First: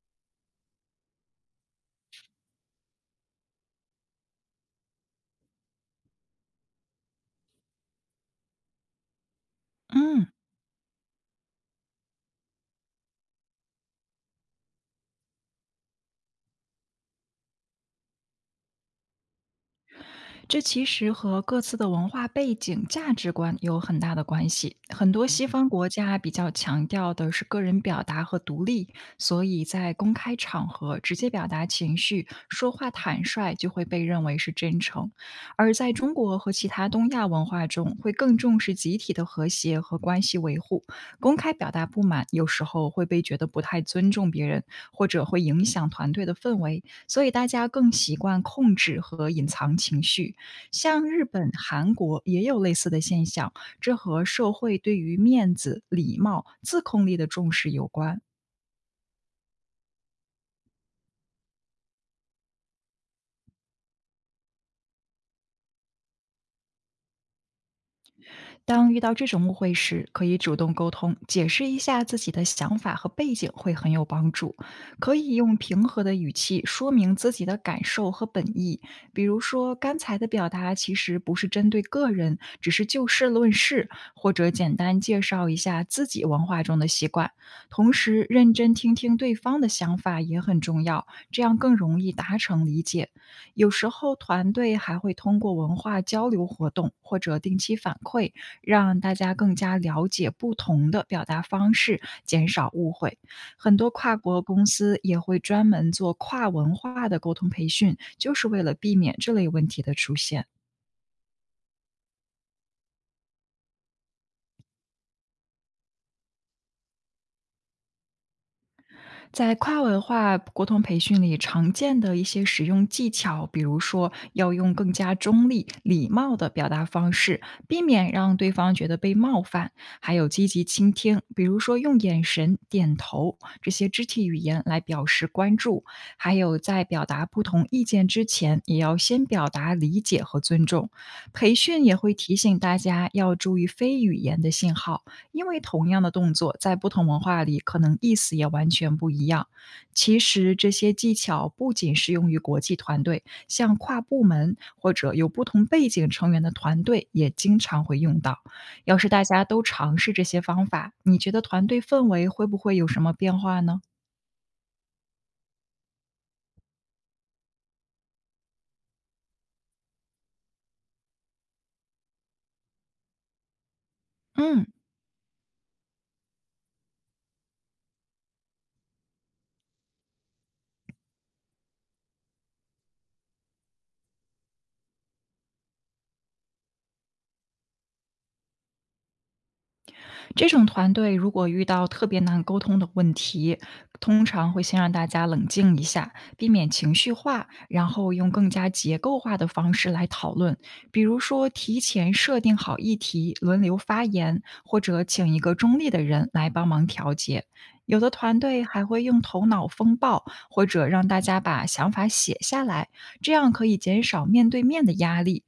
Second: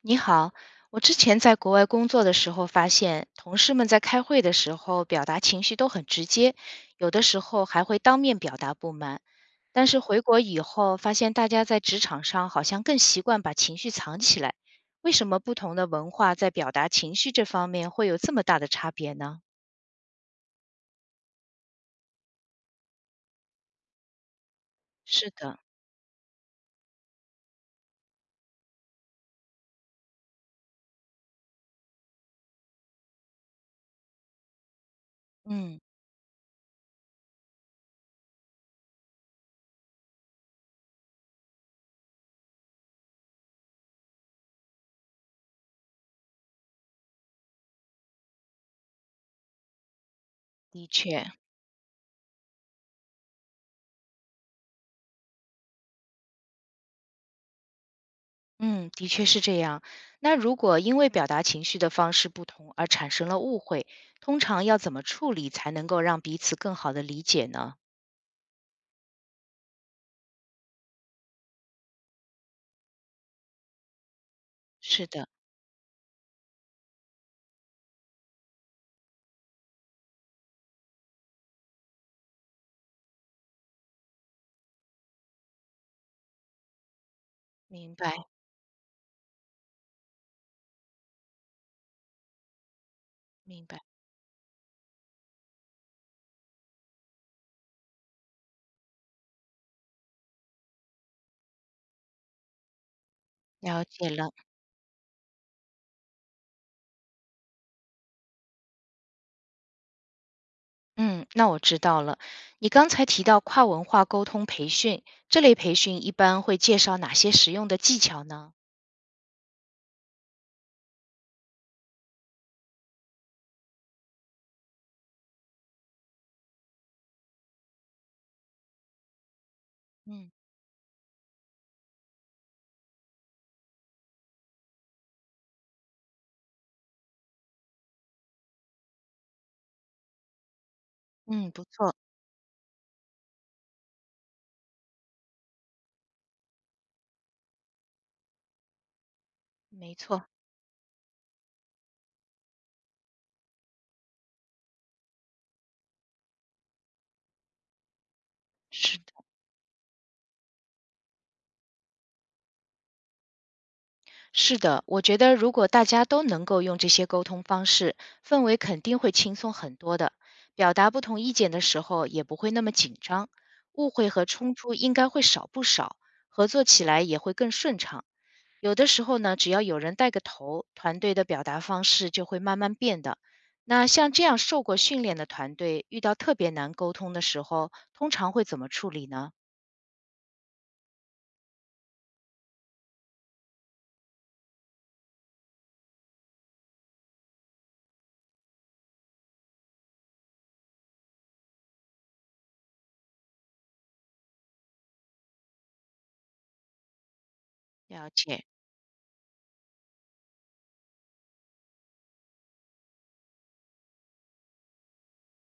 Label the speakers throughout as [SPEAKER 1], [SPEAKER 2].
[SPEAKER 1] 你好，我之前在国外工作的时候发现，同事们在开会的时候表达情绪都很直接，有的时候还会当面表达不满。但是回
[SPEAKER 2] 嗯，
[SPEAKER 1] 国以后，发现大家在职场上好像更习惯把情绪藏起来。为什么不同的文化在表达情绪这方面会有这么大的差别呢？
[SPEAKER 2] 这其实和各自的文化背景、价值观有很大的关系。很多
[SPEAKER 1] 是
[SPEAKER 2] 西
[SPEAKER 1] 的，
[SPEAKER 2] 方国家比较强调的是个人表达和独立，所以在公开场合直接表达情绪、说话坦率就会被认为是真诚；而
[SPEAKER 1] 嗯，
[SPEAKER 2] 在中国和其他东亚文化中，会更重视集体的和谐和关系维护。公开表达不满有时候会被觉得不太尊重别人，或者会影响团队的氛围。所以大家更习惯控制和隐藏情绪。
[SPEAKER 1] 的
[SPEAKER 2] 像日
[SPEAKER 1] 确。
[SPEAKER 2] 本、韩国也有类似的现象，这和社会对于面子、礼貌、自控力的重视有关。
[SPEAKER 1] 嗯，的确是这样。那如果因为表达情绪的方式不同而产生了误会，通常要怎么处理才能够让彼此更好的理解呢？
[SPEAKER 2] 当遇到这种误会时，可以主动沟通，解释一下自己的想法和背景，会很有帮助。
[SPEAKER 1] 是
[SPEAKER 2] 可
[SPEAKER 1] 的，
[SPEAKER 2] 以用平和的语气说明自己的感受和本意，比如说刚才的表达其实不是针对个人，只是就事论事，或者简单介绍一下自己文化中的习惯。同
[SPEAKER 1] 明白，
[SPEAKER 2] 时，认真听听对方的想法也很重要，这样更容易达成理解。
[SPEAKER 1] 明
[SPEAKER 2] 有
[SPEAKER 1] 白，
[SPEAKER 2] 时候，团队还会通过文化交流活动或者定期反馈。让大家更加了解不同的表达方式，减少误会。很
[SPEAKER 1] 了
[SPEAKER 2] 多
[SPEAKER 1] 解
[SPEAKER 2] 跨
[SPEAKER 1] 了。
[SPEAKER 2] 国公司也会专门做跨文化的沟通培训，就是为了避免这类问题的出现。
[SPEAKER 1] 嗯，那我知道了。你刚才提到跨文化沟通培训，这类培训一般会介绍哪些实用的技巧呢？
[SPEAKER 2] 在跨文化沟通培训里，常见的一些使用技巧，比如说要用更加中立、礼貌的表达方式，避免让对方觉得被冒犯；还有
[SPEAKER 1] 嗯
[SPEAKER 2] 积极倾听，比如说用眼神、点头这些肢体语言来表示关注；还有在表达不同意见之前，也要先表达理解和尊重。
[SPEAKER 1] 嗯，
[SPEAKER 2] 培
[SPEAKER 1] 不
[SPEAKER 2] 训也
[SPEAKER 1] 错，
[SPEAKER 2] 会提醒大家要注意非语言的信号。因为同样的动作在不同文化里可能意思也完全不一样。
[SPEAKER 1] 没
[SPEAKER 2] 其
[SPEAKER 1] 错，
[SPEAKER 2] 实这些技巧不仅适用于国际团队，像跨部门或者有不同背景成员的团队也经常会用到。
[SPEAKER 1] 是
[SPEAKER 2] 要是大家都尝试这些方法，你觉得团队氛围会不会有什么变化呢？
[SPEAKER 1] 是的，我觉得如果大家都能够用这些沟通方式，氛围肯定会轻松很多的。表达不同意见的时候也不会那么紧张，误会和冲
[SPEAKER 2] 嗯。
[SPEAKER 1] 突应该会少不少，合作起来也会更顺畅。有的时候呢，只要有人带个头，团队的表达方式就会慢慢变的。那像这样受过训练的团队，遇到特别难沟通的时候，通常会怎么处理呢？
[SPEAKER 2] 这种团队如果遇到特别难沟通的问题，通常会先让大家冷静一下，避免情绪化，然后用更加结构化的方式来讨论。比如说，提前设定好议题，轮流发言，或者请一个中立的人来帮忙调节。有
[SPEAKER 1] 了
[SPEAKER 2] 的团
[SPEAKER 1] 解，
[SPEAKER 2] 队还会用头脑风暴，或者让大家把想法写下来，这样可以减少面对面的压力，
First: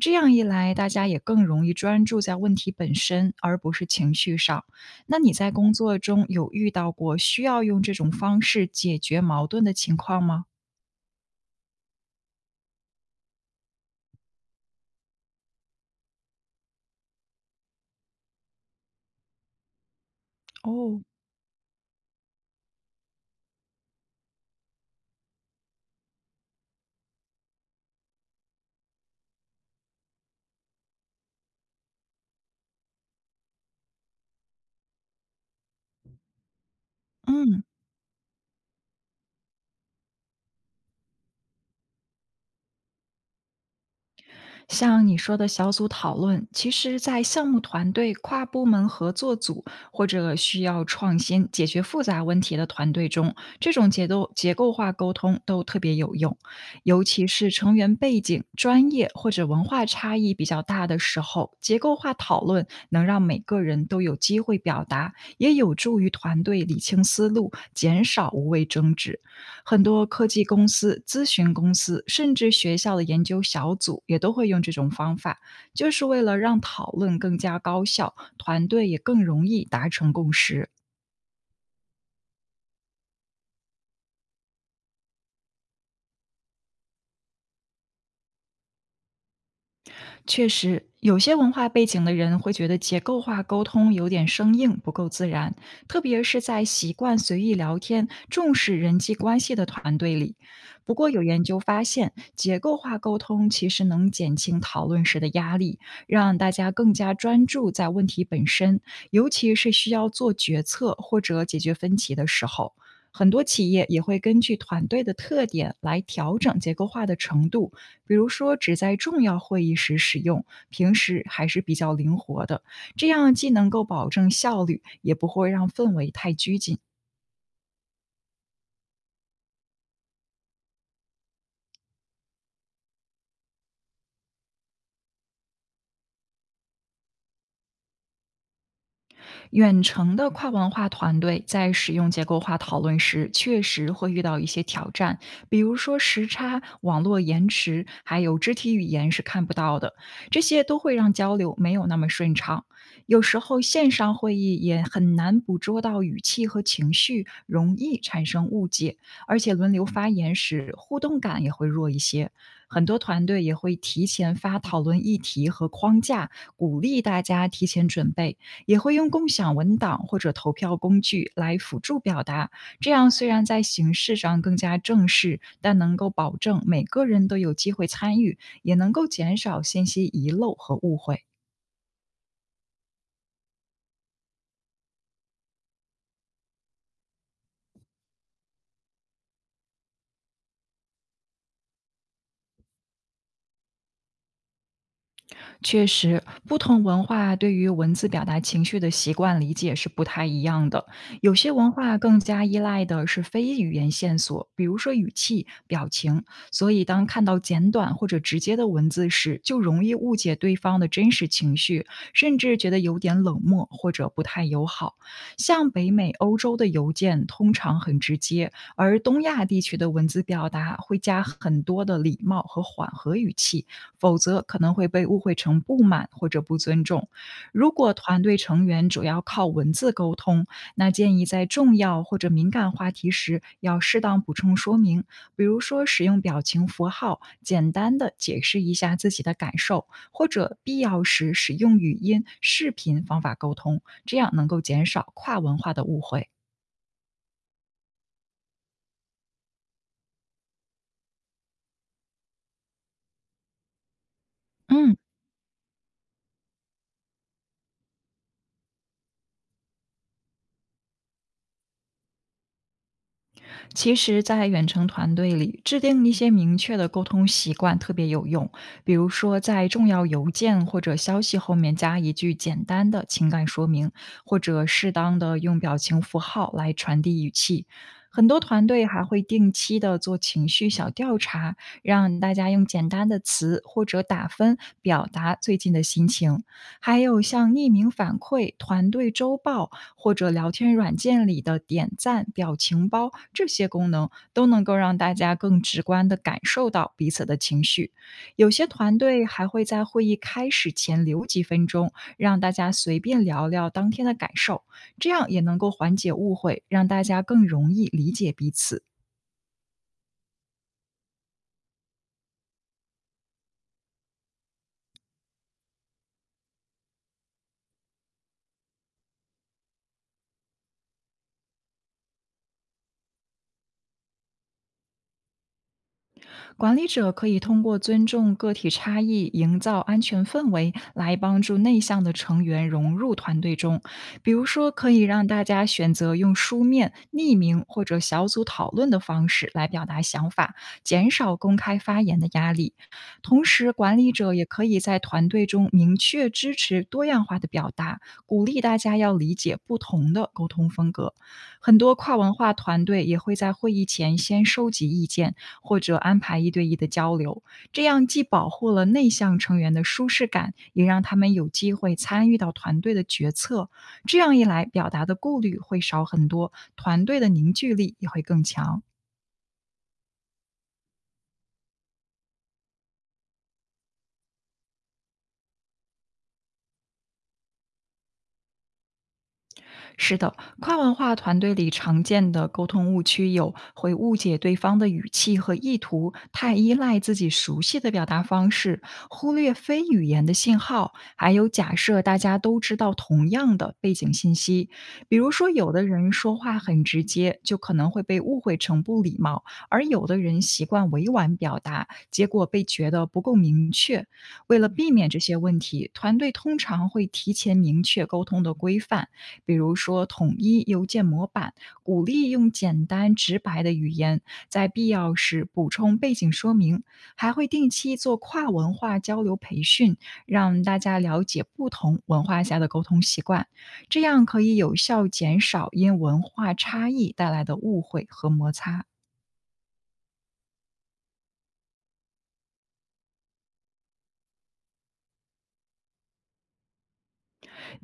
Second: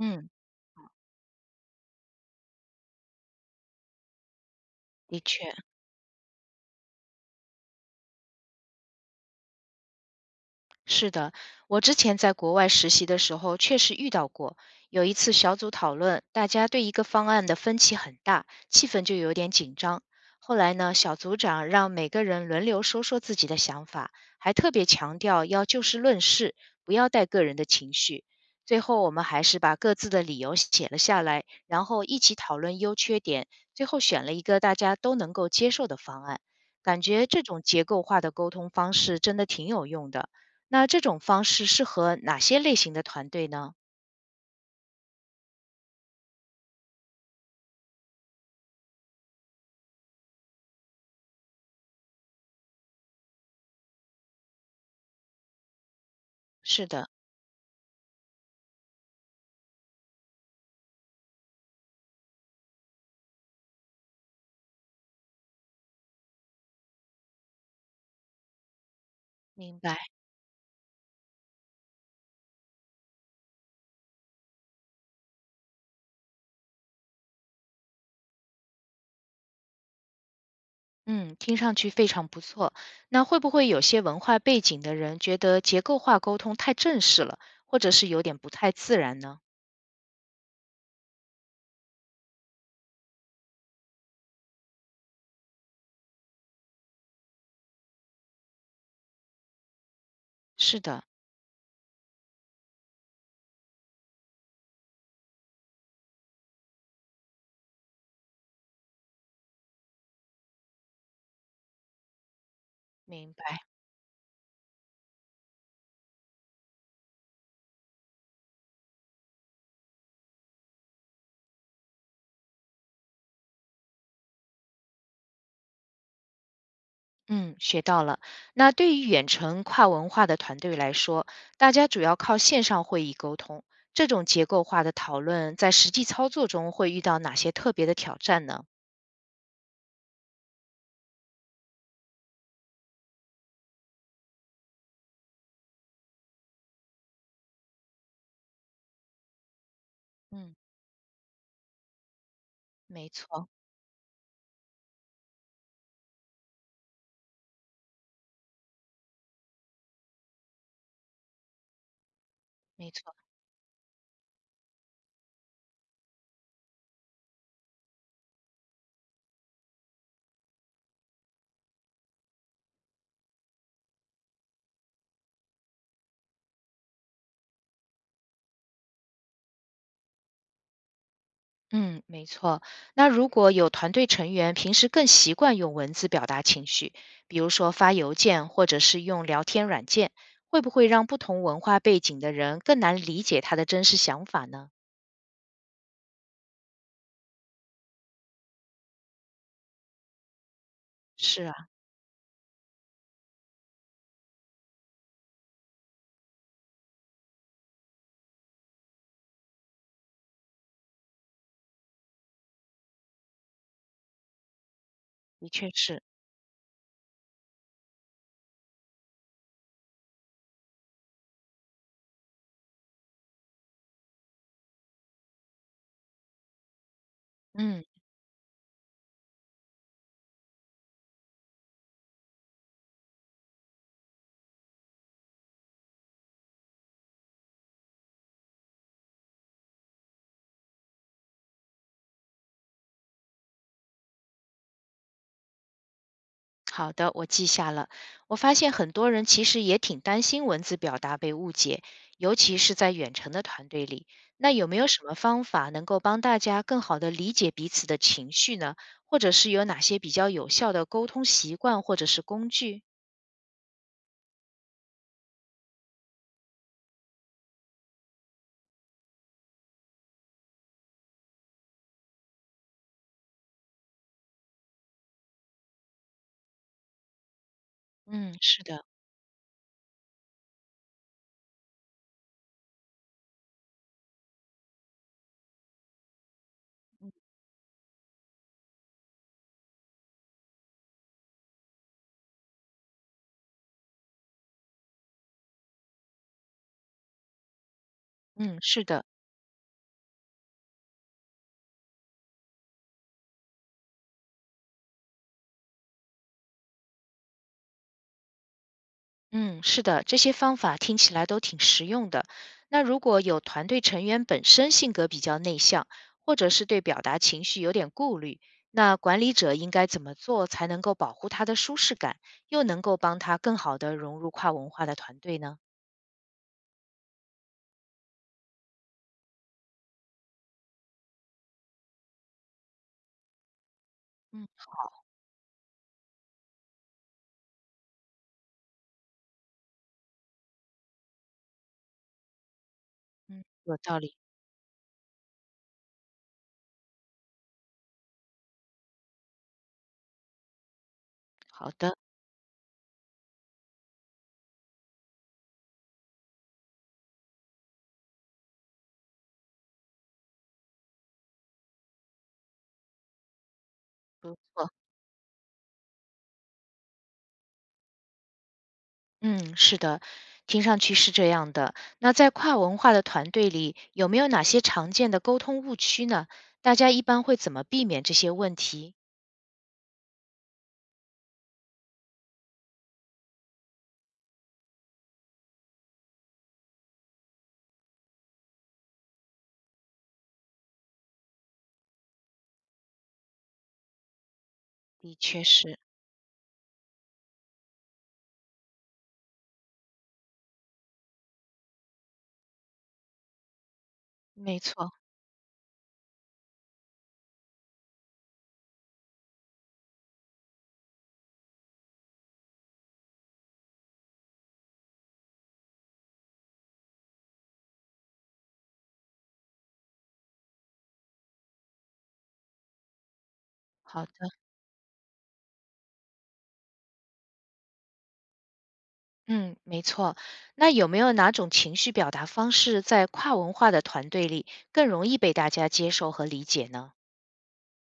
[SPEAKER 2] 这样一来，大家也更容易专注在问题本身，而不是情绪上。那
[SPEAKER 1] 的
[SPEAKER 2] 你在
[SPEAKER 1] 确。
[SPEAKER 2] 工作中有遇到过需要用这种方式解决矛盾的情况吗？
[SPEAKER 1] 是的，我之前在国外实习的时候确实遇到过。有一次小组讨论，大家对一个方案的分歧很大，气氛就有点紧张。后来呢，
[SPEAKER 2] 哦，
[SPEAKER 1] 小组长让每个人轮流说说自己的想法，还特别强调要就事论事，不要带个人的情绪。最后，我们还是把各自的理由写了下来，然后一起讨论优缺点，最后选了一个大家都能够接受的方案。感觉这种
[SPEAKER 2] 嗯。
[SPEAKER 1] 结构化的沟通方式真的挺有用的。那这种方式适合哪些类型的团队呢？
[SPEAKER 2] 像你说的小组讨论，其实，在项目团队、跨部门合作组或者需要创新解决复杂问题的团队中，这种结构化沟通都特别有用，
[SPEAKER 1] 是
[SPEAKER 2] 尤
[SPEAKER 1] 的，
[SPEAKER 2] 其是成员背景、专业或者文化差异比较大的时候，结构化讨论能让每个人都有机会表达，也有助于团队理清思路，减少无谓争执。
[SPEAKER 1] 明
[SPEAKER 2] 很
[SPEAKER 1] 白。
[SPEAKER 2] 多科技公司、咨询公司，甚至学校的研究小组也都会用这种方法，就是为了让讨论更加高效，团队也更容易达成共识。
[SPEAKER 1] 嗯，听上去非常不错。那会不会有些文化背景的人觉得结构化沟通太正式了，或者是有点不太自然呢？
[SPEAKER 2] 确实，有些文化背景的人会觉得结构化沟通有点生硬，不够自然，特别是在习惯随意聊天、重视人际关系的团队里。
[SPEAKER 1] 是
[SPEAKER 2] 不
[SPEAKER 1] 的，
[SPEAKER 2] 过，有研究发现，结构化沟通其实能减轻讨论时的压力，让大家更加专注在问题本身，尤其是需要做决策或者解决分歧的时候。很
[SPEAKER 1] 明
[SPEAKER 2] 多
[SPEAKER 1] 白。
[SPEAKER 2] 企业也会根据团队的特点来调整结构化的程度，比如说只在重要会议时使用，平时还是比较灵活的，这样既能够保证效率，也不会让氛围太拘谨。
[SPEAKER 1] 嗯，学到了。那对于远程跨文化的团队来说，大家主要靠线上会议沟通，这种结构化的讨论在实际操作中会遇到哪些特别的挑战呢？
[SPEAKER 2] 远程的跨文化团队在使用结构化讨论时，确实会遇到一些挑战，比如说时差、网络延迟，还有肢体语言是看不到的，这
[SPEAKER 1] 嗯，
[SPEAKER 2] 些都会让交流没有那么顺畅。
[SPEAKER 1] 没
[SPEAKER 2] 有时
[SPEAKER 1] 错，
[SPEAKER 2] 候线上会议也很难捕捉到语气和情绪，容易产生误解，而且轮流发言时互动感也会弱一些。很
[SPEAKER 1] 没
[SPEAKER 2] 多
[SPEAKER 1] 错。
[SPEAKER 2] 团队也会提前发讨论议题和框架，鼓励大家提前准备，也会用共享文档或者投票工具来辅助表达。这样虽然在形式上更加正式，但能够保证每个人都有机会参与，也能够减少信息遗漏和误会。
[SPEAKER 1] 嗯，没错。那如果有团队成员平时更习惯用文字表达情绪，比如说发邮件或者是用聊天软件，会不会让不同文化背景的人更难理解他的真实想法呢？
[SPEAKER 2] 确实，不同文化对于文字表达情绪的习惯理解是不太一样的。有
[SPEAKER 1] 是
[SPEAKER 2] 些
[SPEAKER 1] 啊，
[SPEAKER 2] 文化更加依赖的是非语言线索，比如说语气、表情。所以，当看到简短或者直接的文字时，就容易误解对方的真实情绪，甚至觉得有点冷漠或者不太友好。
[SPEAKER 1] 的
[SPEAKER 2] 像
[SPEAKER 1] 确
[SPEAKER 2] 北
[SPEAKER 1] 是。
[SPEAKER 2] 美、欧洲的邮件通常很直接，而东亚地区的文字表达会加很多的礼貌和缓和语气，否则可能会被误会成不满或者不尊重。如
[SPEAKER 1] 嗯。
[SPEAKER 2] 果团队成员主要靠文字沟通，那建议在重要或者敏感话题时要适当补充说明，比如说使用表情符号，简单的解释一下自己的感受，或者必要时使用语音、视频方法沟通，这样能够减少跨文化的误会。
[SPEAKER 1] 好的，我记下了。我发现很多人其实也挺担心文字表达被误解，尤其是在远程的团队里。那有没有
[SPEAKER 2] 嗯。
[SPEAKER 1] 什么方法能够帮大家更好的理解彼此的情绪呢？或者是有哪些比较有效的沟通习惯或者是工具？
[SPEAKER 2] 其实，在远程团队里，制定一些明确的沟通习惯特别有用。比如说，在重要邮件或者消息后面加一句简单的情感说明，或者适当的用表情符号来传递语气。很
[SPEAKER 1] 嗯，
[SPEAKER 2] 多
[SPEAKER 1] 是
[SPEAKER 2] 团
[SPEAKER 1] 的，
[SPEAKER 2] 队还会定期的做情绪小调查，让大家用简单的词或者打分表达最近的心情。还有像匿名反馈、团队周报或者聊天软件里的点赞、表情包这些功能，都能够让大家更直观地感受到彼此的情绪。有
[SPEAKER 1] 嗯，
[SPEAKER 2] 些
[SPEAKER 1] 是
[SPEAKER 2] 团
[SPEAKER 1] 的。
[SPEAKER 2] 队还会在会议开始前留几分钟，让大家随便聊聊当天的感受，这样也能够缓解误会，让大家更容易理解彼此。
[SPEAKER 1] 嗯，是的，这些方法听起来都挺实用的。那如果有团队成员本身性格比较内向，或者是对表达情绪有点顾虑，那管理者应该怎么做才能够保护他的舒适感，又能够帮他更好地融入跨文化的团队呢？
[SPEAKER 2] 管理者可以通过尊重个体差异，营造安全氛围，来帮助内向的成员融入团队中。比如
[SPEAKER 1] 嗯
[SPEAKER 2] 说，可以让大家选择用书面、匿名或者小组讨论的方式来表达想法，减少公开发言的压力。同
[SPEAKER 1] 嗯，
[SPEAKER 2] 时，
[SPEAKER 1] 有
[SPEAKER 2] 管
[SPEAKER 1] 道
[SPEAKER 2] 理
[SPEAKER 1] 理。
[SPEAKER 2] 者也可以在团队中明确支持多样化的表达，鼓励大家要理解不同的沟通风格。
[SPEAKER 1] 好
[SPEAKER 2] 很多
[SPEAKER 1] 的，
[SPEAKER 2] 跨文化团队也会在会议前先收集意见，或者安排一对一的交流。这样既保护了内向成员的舒适感，也让他们有机会参与到团队的决策。这样
[SPEAKER 1] 不
[SPEAKER 2] 一来，
[SPEAKER 1] 错。
[SPEAKER 2] 表达的顾虑会少很多，团队的凝聚力也会更强。
[SPEAKER 1] 嗯，是的，听上去是这样的。那在跨文化的团队里，有没有哪些常见的沟通误区呢？大家一般会怎么避免这些问题？
[SPEAKER 2] 是的，跨文化团队里常见的沟通误区有会误解对方的语气和意图，太依赖自己熟悉的表达方式，忽略非语言的信号，还有假设大家都知道同样的背景信息。比
[SPEAKER 1] 的
[SPEAKER 2] 如
[SPEAKER 1] 确
[SPEAKER 2] 说，有
[SPEAKER 1] 是，
[SPEAKER 2] 的人说话很直接，就可能会被误会成不礼貌；而有的人习惯委婉表达，结果被觉得不够明确。为
[SPEAKER 1] 没
[SPEAKER 2] 了避
[SPEAKER 1] 错，
[SPEAKER 2] 免这些问题，团队通常会提前明确沟通的规范。比如说统一邮件模板，鼓励用简单直白的语言，在必要时补充背景说明，还会定期做跨文化交流培训，让大家了解不同文化下的沟通习惯，这
[SPEAKER 1] 好的，
[SPEAKER 2] 样可以有效减少因文化差异带来的误会和摩擦。
[SPEAKER 1] 嗯，没错。那有没有哪种情绪表达方式在跨文化的团队里更容易被大家接受和理解呢？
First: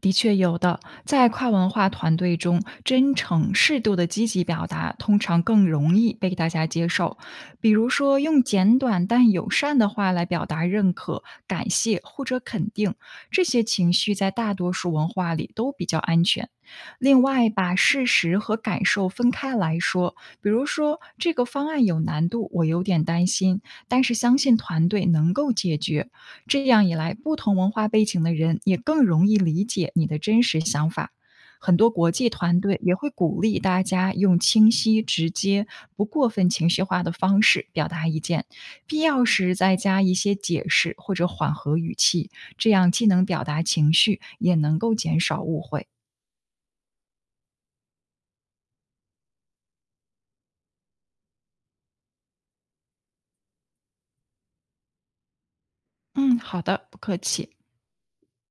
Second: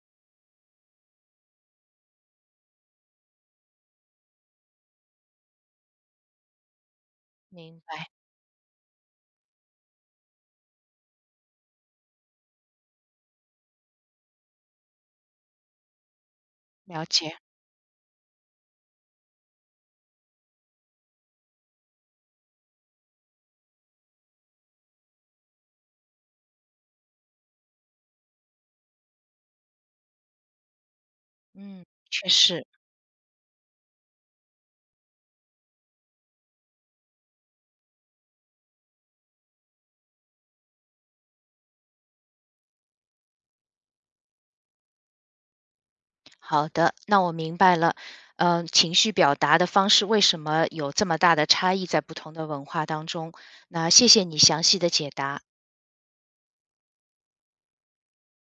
[SPEAKER 2] 的确有的，在跨文化团队中，真诚、适度的积极表达通常更容易被大家接受。比
[SPEAKER 1] 明
[SPEAKER 2] 如
[SPEAKER 1] 白，
[SPEAKER 2] 说，用简短但友善的话来表达认可、感谢或者肯定，这些情绪在大多数文化里都比较安全。
[SPEAKER 1] 了
[SPEAKER 2] 另
[SPEAKER 1] 解，
[SPEAKER 2] 外，把事实和感受分开来说，比如说这个方案有难度，我有点担心，但是相信团队能够解决。这样一来，不同文化背景的人也更容易理解你的真实想法。很
[SPEAKER 1] 嗯，
[SPEAKER 2] 多国际
[SPEAKER 1] 确
[SPEAKER 2] 团
[SPEAKER 1] 实，
[SPEAKER 2] 队也会鼓励大家用清晰、直接、不过分情绪化的方式表达意见，必要时再加一些解释或者缓和语气，这样既能表达情绪，也能够减少误会。
[SPEAKER 1] 好的，那我明白了。嗯，情绪表达的方式为什么有这么大的差异在不同的文化当中？那谢谢你详细的解答。
[SPEAKER 2] 嗯，好的，不客气。